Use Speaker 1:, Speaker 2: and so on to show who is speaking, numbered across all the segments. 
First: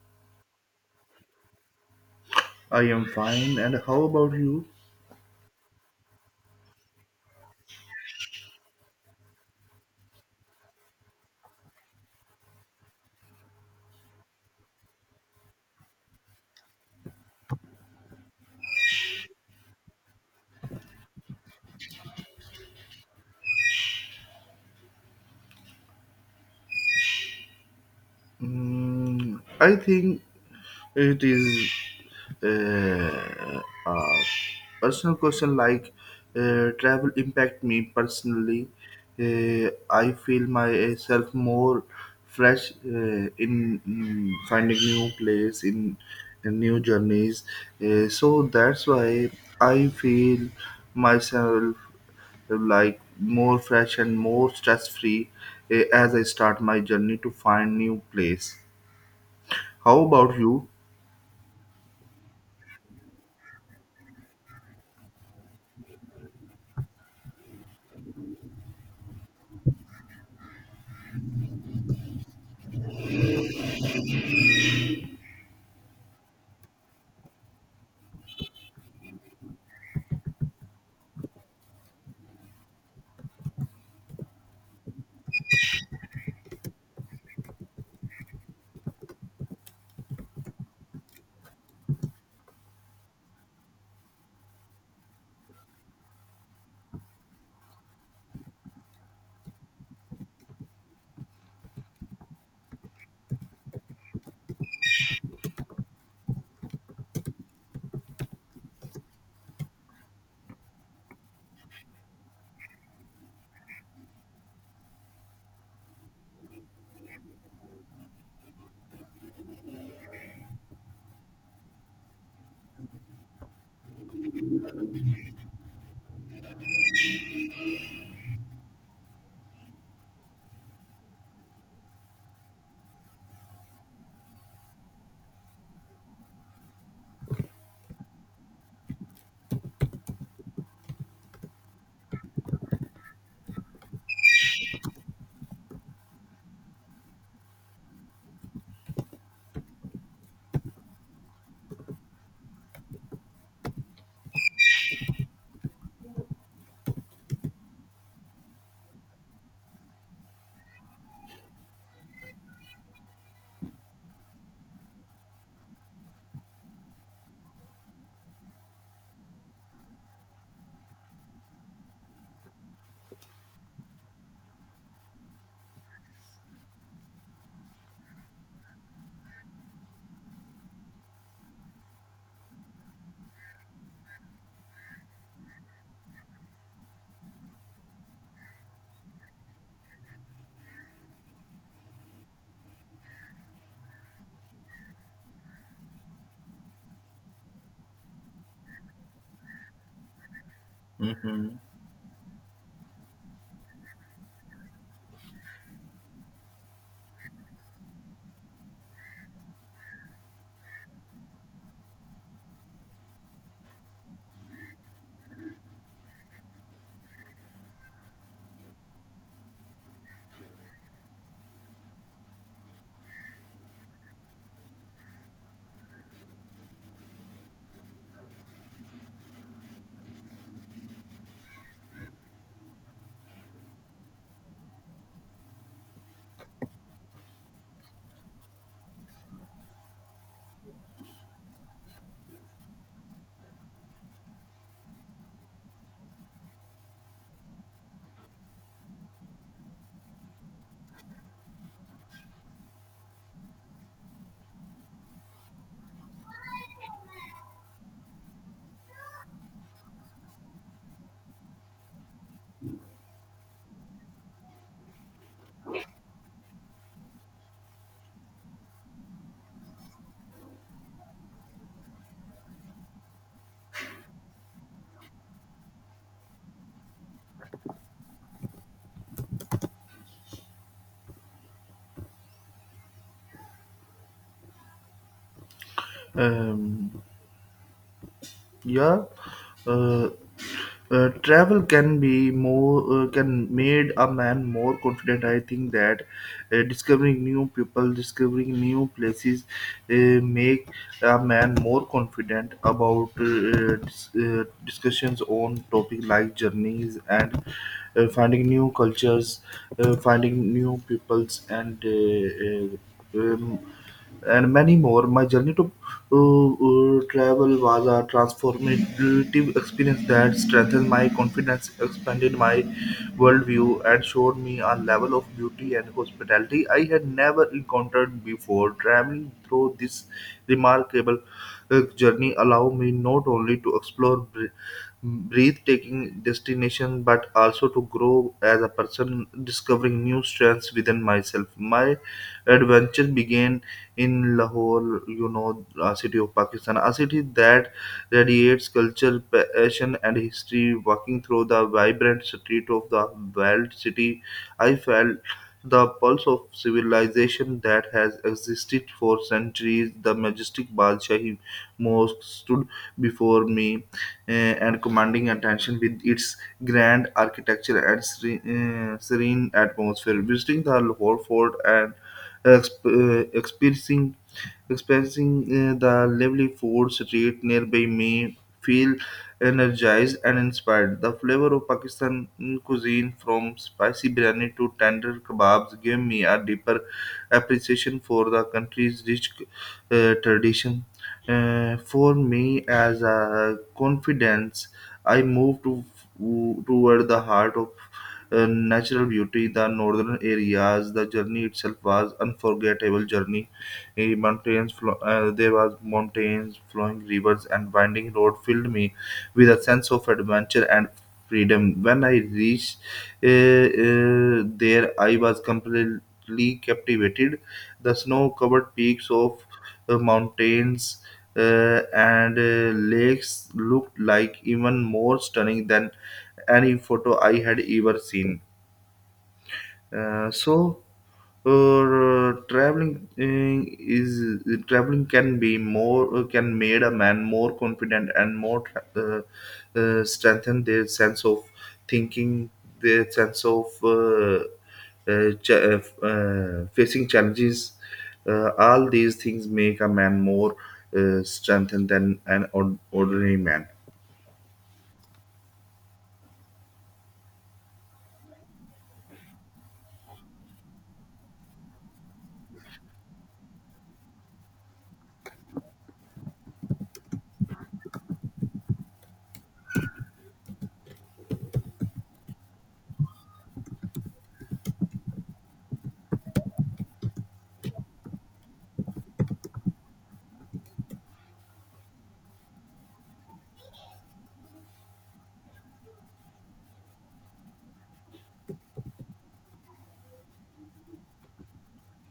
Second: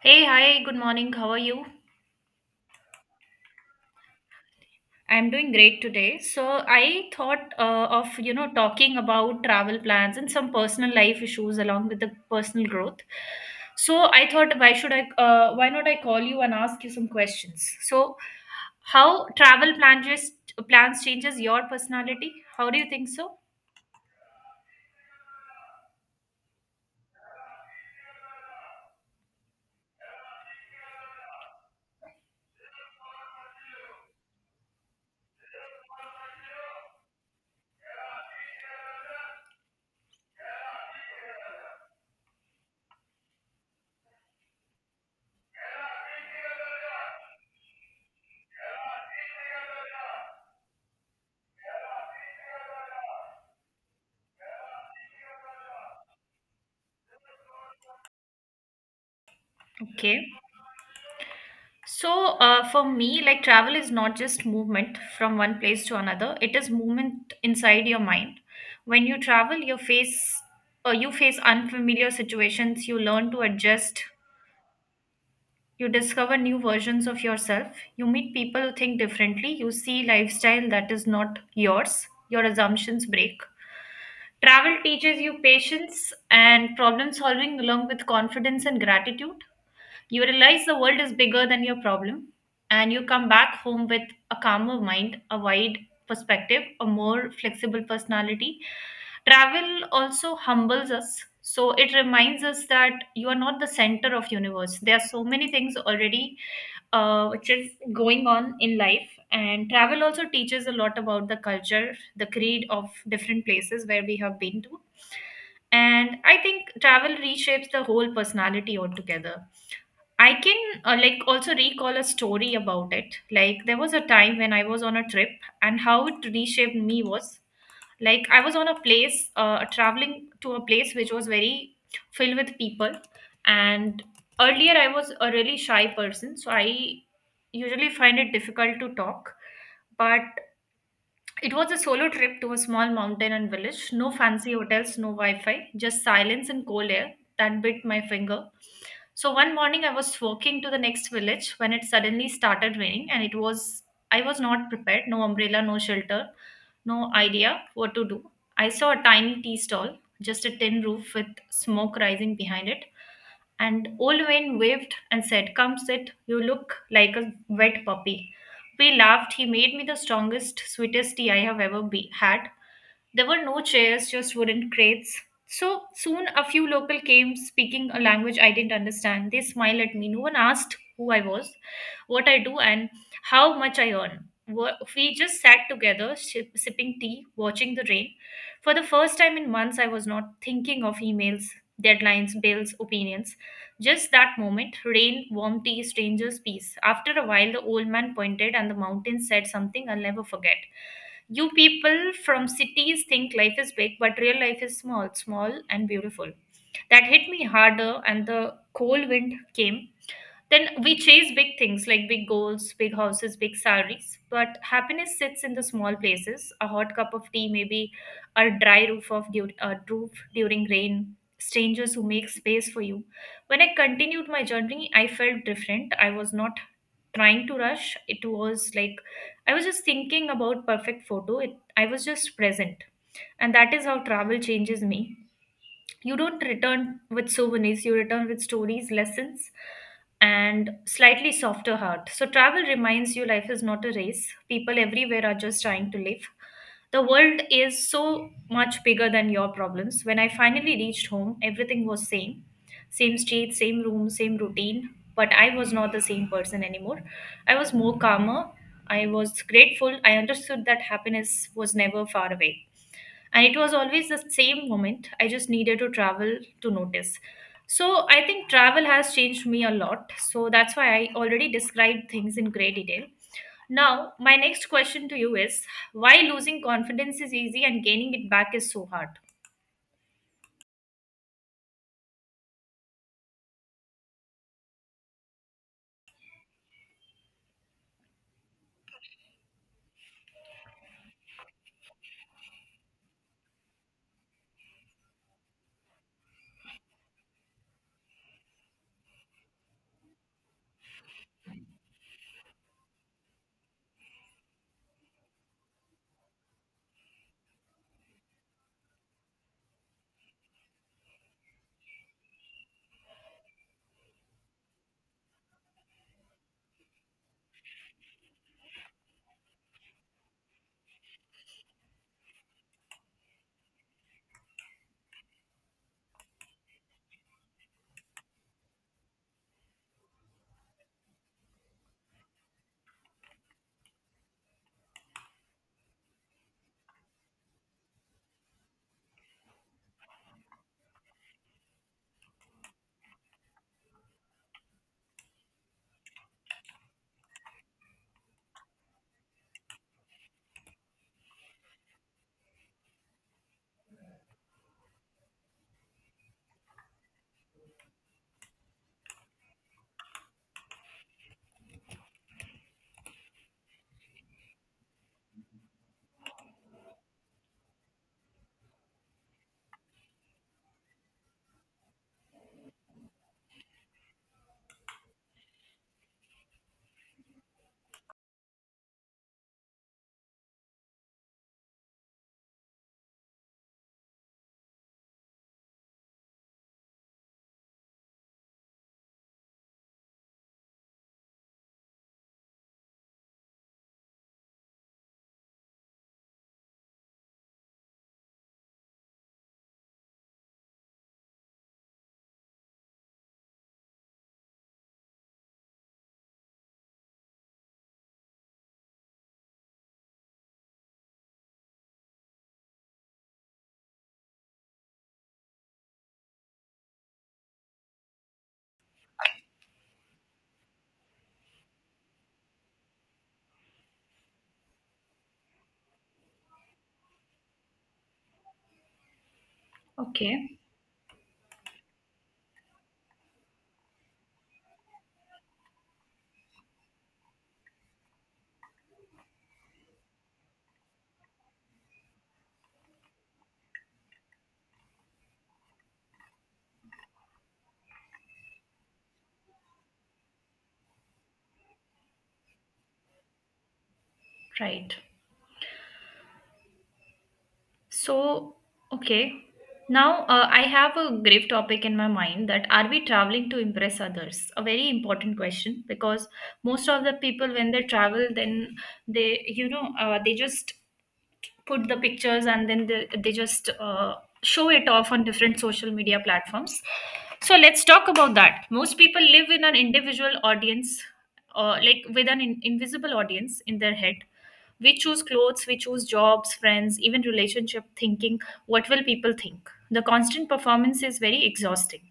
Speaker 1: Hey, hi, good morning. How are you?
Speaker 2: I am fine, and how about you?
Speaker 1: I'm doing great today. So I thought of talking about travel plans and some personal life issues along with the personal growth. So I thought why should I, why not I call you and ask you some questions. So how travel plans changes your personality? How do you think so?
Speaker 2: I think it is uh, a personal question like travel impact me personally. I feel myself more fresh in finding new place in new journeys. So that's why I feel myself like more fresh and more stress free as I start my journey to find new place. How
Speaker 1: Okay.
Speaker 2: about you?
Speaker 1: So, for me, like travel is not just movement from one place to another. It is movement inside your mind. When you travel, you face unfamiliar situations. You learn to adjust. You discover new versions of yourself. You meet people who think differently. You see lifestyle that is not yours. Your assumptions break. Travel teaches you patience and problem solving along with confidence and gratitude. You realize the world is bigger than your problem, and you come back home with a calmer mind, a wide perspective, a more flexible personality. Travel also humbles us. So it reminds us that you are not the center of universe. There are so many things already which is going on in life, and travel also teaches a lot about the culture, the creed of different places where we have been to, and I think travel reshapes the whole personality altogether. I can, like, also recall a story about it. Like, there was a time when I was on a trip and how it reshaped me was like I was on a place, traveling to a place which was very filled with people, and earlier I was a really shy person, so I usually find it difficult to talk, but it was a solo trip to a small mountain and village. No fancy hotels, no Wi Fi, just silence and cold air that bit my finger. So one morning I was walking to the next village when it suddenly started raining, and it was I was not prepared, no umbrella, no shelter, no idea what to do. I saw a tiny tea stall, just a tin roof with smoke rising behind it. And old Wayne waved and said, "Come sit, you look like a wet puppy." We laughed. He made me the strongest, sweetest tea I have ever had. There were no chairs, just wooden crates. So soon a few local came speaking a language I didn't understand. They smiled at me. No one asked who I was, what I do, and how much I earn. We just sat together, sipping tea, watching the rain. For the first time in months, I was not thinking of emails, deadlines, bills, opinions. Just that moment, rain, warm tea, strangers, peace. After a while, the old man pointed and the mountain said something I'll never forget. You
Speaker 2: hmm
Speaker 1: people from cities think life is big, but real life is small, small and beautiful. That hit me harder, and the cold wind came. Then we chase big things like big goals, big houses, big salaries. But happiness sits in the small places, a hot cup of tea, maybe a dry roof, a roof during rain, strangers who make space for you. When I continued my journey, I felt different. I was not trying to rush. It was like I was just thinking about perfect photo. I was just present. And that is how travel changes me. You don't return with souvenirs, you return with stories, lessons, and slightly softer heart. So travel reminds you life is not a race, people everywhere are just trying to live, the world is so much bigger than your problems. When I finally reached home, everything was same, same street, same room, same routine, but I was not the same person anymore. I was more calmer, I was grateful, I understood that happiness was never far away, and it was always the same moment, I just needed to travel to notice. So I think travel has changed me a lot, so that's why I already described things in great detail. Now my next question to you is, why losing confidence is easy and gaining it back is so hard.
Speaker 2: Um, yeah. Uh, Travel can be more can made a man more confident. I think that discovering new people, discovering new places, make a man more confident about discussions on topic like journeys and finding new cultures, finding new peoples, uh, um, and many more. My journey to travel was a transformative experience that strengthened my confidence, expanded my worldview, and showed me a level of beauty and hospitality I had never encountered before. Traveling through this remarkable journey allowed me not only to explore breathtaking destination but also to grow as a person discovering new strengths within myself. My adventure began in Lahore, you know, city of Pakistan, a city that radiates culture, passion, and history. Walking through the vibrant street of the walled city, I felt the pulse of civilization that has existed for centuries. The majestic Badshahi Mosque stood before me and commanding attention with its grand architecture and serene atmosphere. Visiting the Lahore Fort and exp- uh, experiencing experiencing the lovely food street nearby me feel energized and inspired. The flavor of Pakistan cuisine from spicy biryani to tender kebabs gave me a deeper appreciation for the country's rich tradition. For me, as a confidence, I moved toward the heart of natural beauty, the northern areas. The journey itself was unforgettable journey. There was mountains, flowing rivers, and winding road filled me with a sense of adventure and freedom. When I reached there, I was completely captivated. The snow covered peaks of mountains and lakes looked like even more stunning than any photo I had ever seen. Uh,
Speaker 1: Okay,
Speaker 2: so, Traveling can be more can made a man more confident and more uh, strengthen their sense of thinking, their sense of facing challenges. All these things make a man more strengthened than an ordinary man.
Speaker 1: right. So, okay. Now, I have a grave topic in my mind that are we traveling to impress others? A very important question, because most of the people, when they travel, then they, you know, they just put the pictures, and then they just, show it off on different social media platforms. So let's talk about that. Most people live in an individual audience, like with an invisible audience in their head. We choose clothes, we choose jobs, friends, even relationship thinking what will people think. The constant performance is very exhausting.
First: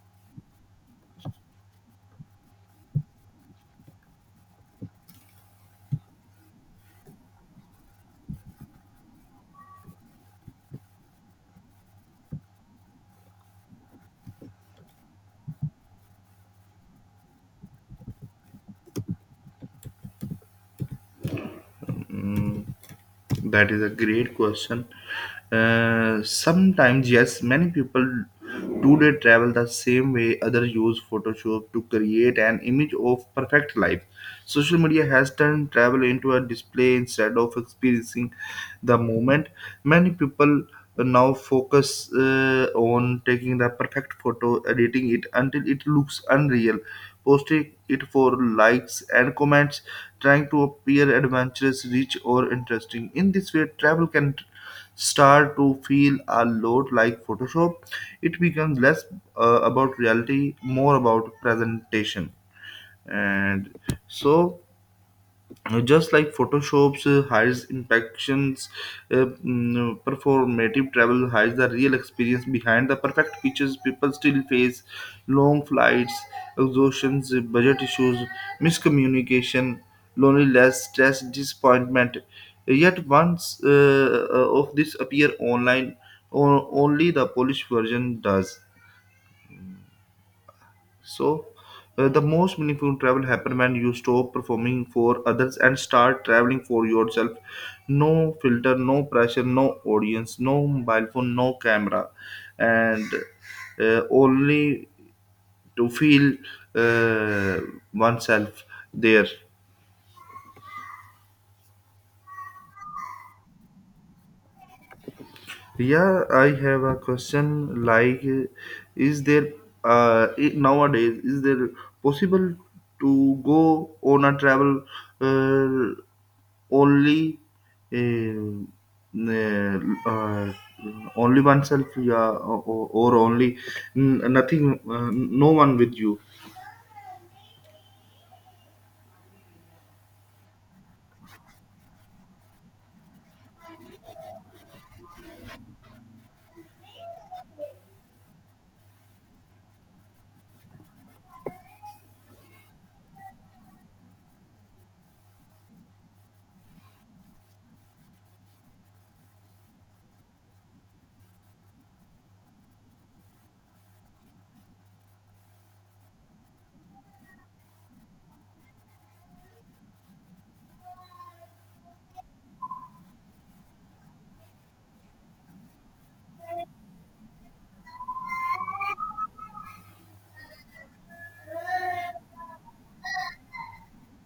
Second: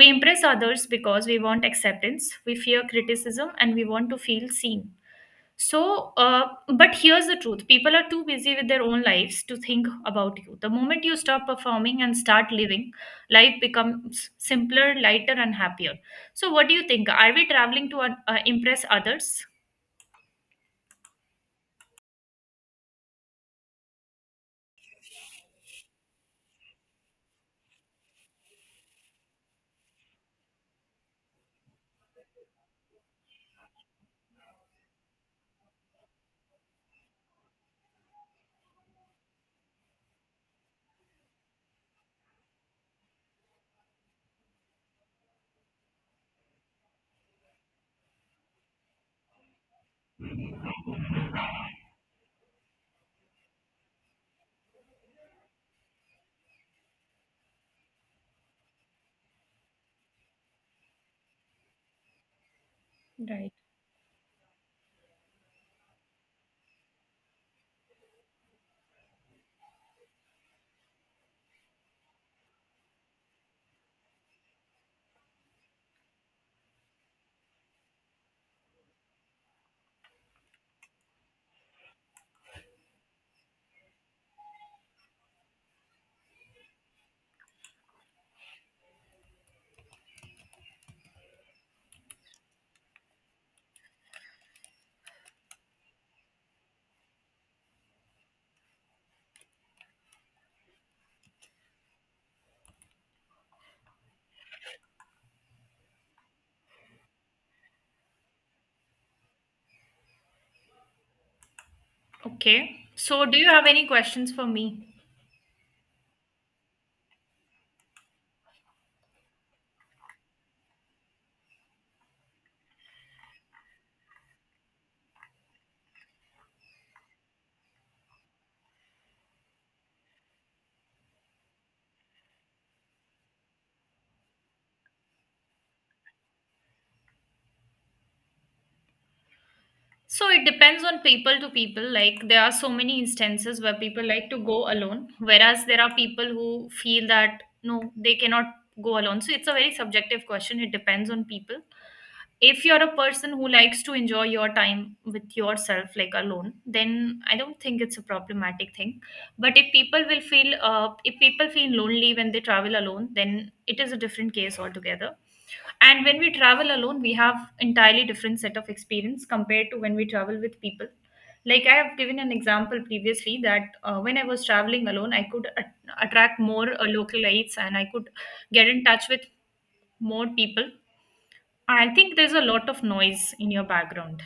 Speaker 1: We impress others because we want acceptance, we fear criticism, and we want to feel seen. So, but here's the truth, people are too busy with their own lives to think about you. The moment you stop performing and start living, life becomes simpler, lighter, and happier. So, what do you think? Are we traveling to impress others?
Speaker 2: Mm. That is a great question. Sometimes, yes, many people today travel the same way others use Photoshop to create an image of perfect life. Social media has turned travel into a display instead of experiencing the moment. Many people now focus on taking the perfect photo, editing it until it looks unreal, posting it for likes and comments, trying to appear adventurous, rich, or interesting. In this way, travel can start to feel a lot like Photoshop. It becomes less about reality, more about presentation.
Speaker 1: Right.
Speaker 2: And so, just like photoshop's hides imperfections, performative travel hides the real experience behind the perfect pictures. People still face long flights, exhaustions, budget issues, miscommunication, loneliness, stress, disappointment, yet once of this appear online, only the polish version does. So, the most meaningful travel happen when you stop performing for others and start traveling for yourself. No filter, no pressure, no audience, no mobile phone, no camera, and only to feel uh, oneself there.
Speaker 1: Okay. So, do you have any questions for me?
Speaker 2: Yeah, I have a question. Like, is there nowadays is there possible to go on a travel? Uh, Only um, uh, only oneself, yeah, or only nothing, no one with you.
Speaker 1: So, it depends on people to people. Like, there are so many instances where people like to go alone, whereas there are people who feel that no, they cannot go alone. So, it's a very subjective question. It depends on people. If you're a person who likes to enjoy your time with yourself, like alone, then I don't think it's a problematic thing, but if people will feel, if people feel lonely when they travel alone, then it is a different case altogether. And when we travel alone, we have entirely different set of experience compared to when we travel with people. Like, I have given an example previously that, when I was traveling alone, I could attract more localites, and I could get in touch with more people. I think there's a lot of noise in your background.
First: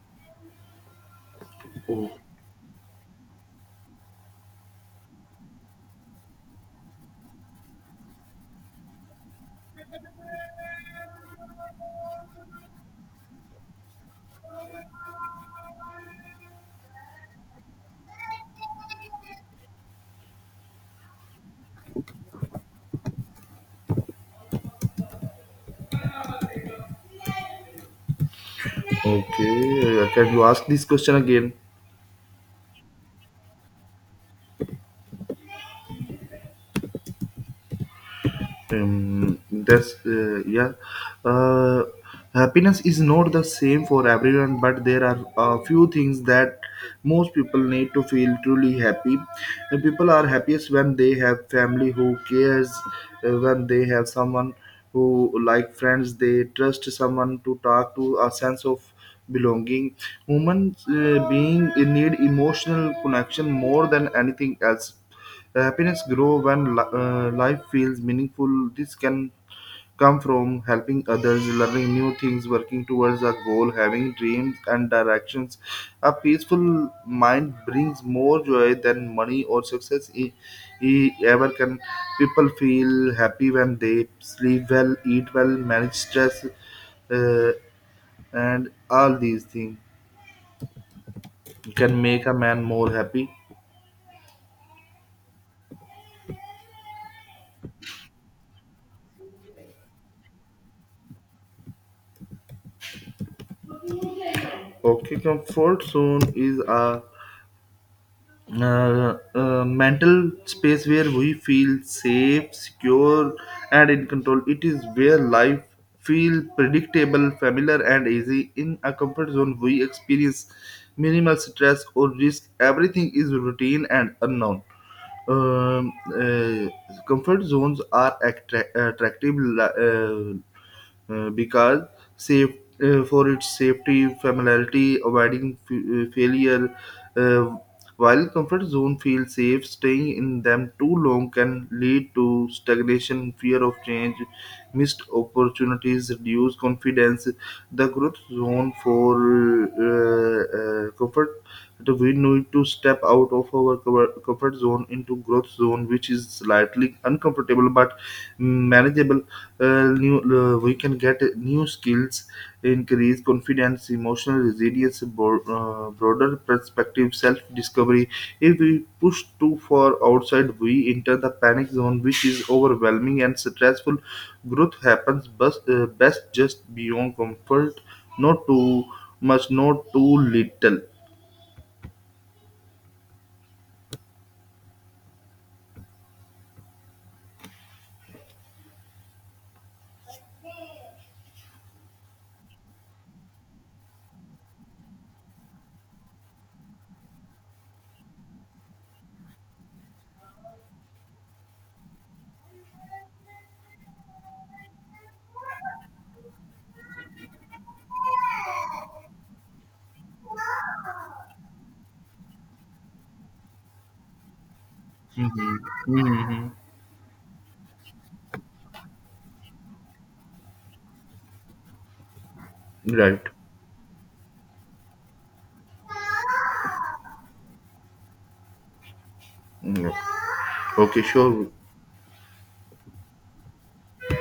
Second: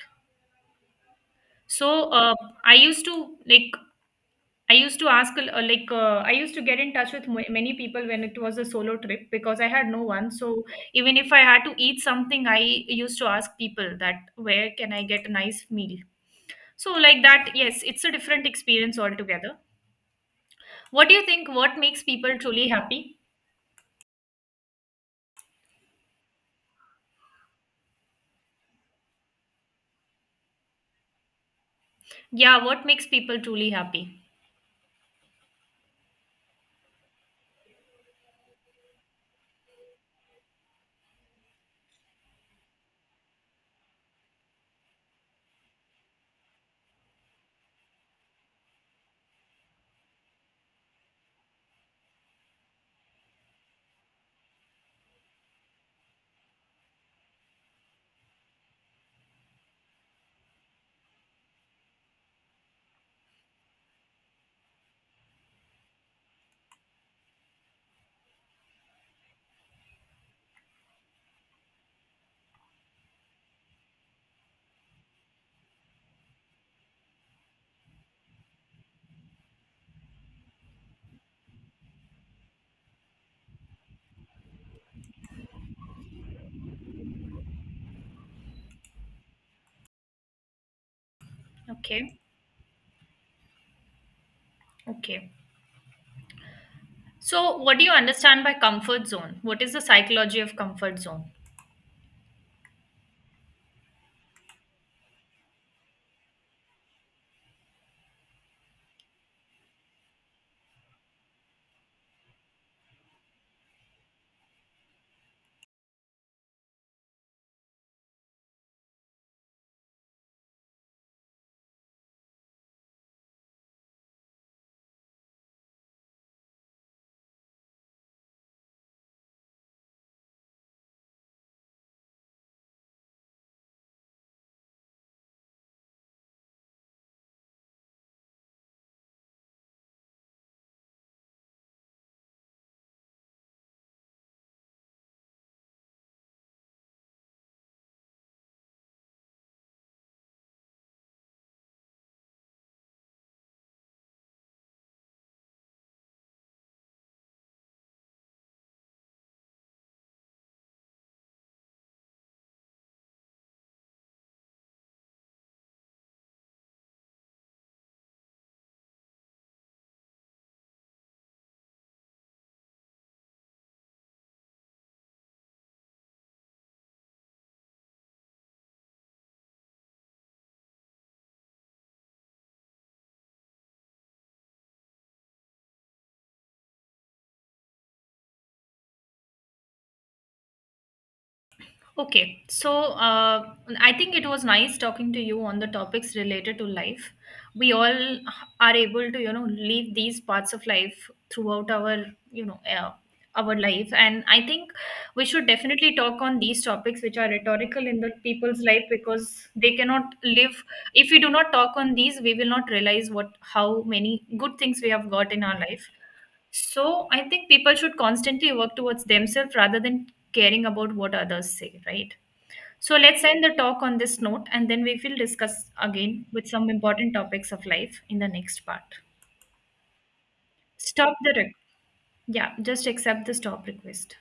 Speaker 1: So
Speaker 2: Oh,
Speaker 1: I used to like I used to get in touch with many people when it was a solo trip because I had no one. So even if I had to eat something, I used to ask people that where can I get a nice meal. So like that, yes, it's a different experience altogether. What do you think? What makes people truly happy?
Speaker 2: okay, can you ask this question again?
Speaker 1: Yeah, what makes people truly happy?
Speaker 2: That's Yeah. Uh, Happiness is not the same for everyone, but there are a few things that most people need to feel truly happy. And people are happiest when they have family who cares, when they have someone who like friends they trust, someone to talk to, a sense of belonging. Human being need emotional connection more than anything else. The happiness grows when life feels meaningful. This can come from helping others, learning new things, working towards a goal, having dreams and directions. A peaceful mind brings more joy than money or success ever can. People feel happy when they sleep well, eat well, manage stress, uh, and all these things can
Speaker 1: Okay,
Speaker 2: make a man more happy.
Speaker 1: okay. So, what do you understand by comfort zone? What is the psychology of comfort zone?
Speaker 2: Okay, comfort zone is a mental space where we feel safe, secure, and in control. It is where life feels predictable, familiar, and easy. In a comfort zone, we experience minimal stress or risk. Everything is routine and unknown. Um, uh, Comfort zones are attractive, because safe for its safety, familiarity, avoiding failure. Uh, while comfort zone feels safe, staying in them too long can lead to stagnation, fear of change, missed opportunities, reduced confidence. The growth zone for comfort, that we need to step out of our comfort zone into growth zone, which is slightly uncomfortable but manageable. We can get new skills, increase confidence, emotional resilience, broader perspective, self-discovery. If we push too far outside, we enter the panic zone, which is overwhelming and stressful. Growth happens best, best just beyond comfort, not too much, not too little.
Speaker 1: Okay, so I think it was nice talking to you on the topics related to life. We all are able to, you know, live these parts of life throughout our, you know, uh, our life, and I think we should definitely talk on these topics which are rhetorical in the people's life because they cannot live. If we do not talk on these, we will not realize what how many good things we have got in our life.
Speaker 2: Mm-hmm. Mm-hmm.
Speaker 1: So I think people should constantly work towards themselves rather than caring about what others say, right? So let's
Speaker 2: Right.
Speaker 1: end the talk on this note, and then we will discuss again with some important topics of life in the next part.
Speaker 2: Mm. Okay,
Speaker 1: Stop the
Speaker 2: sure.
Speaker 1: yeah, just accept the stop request.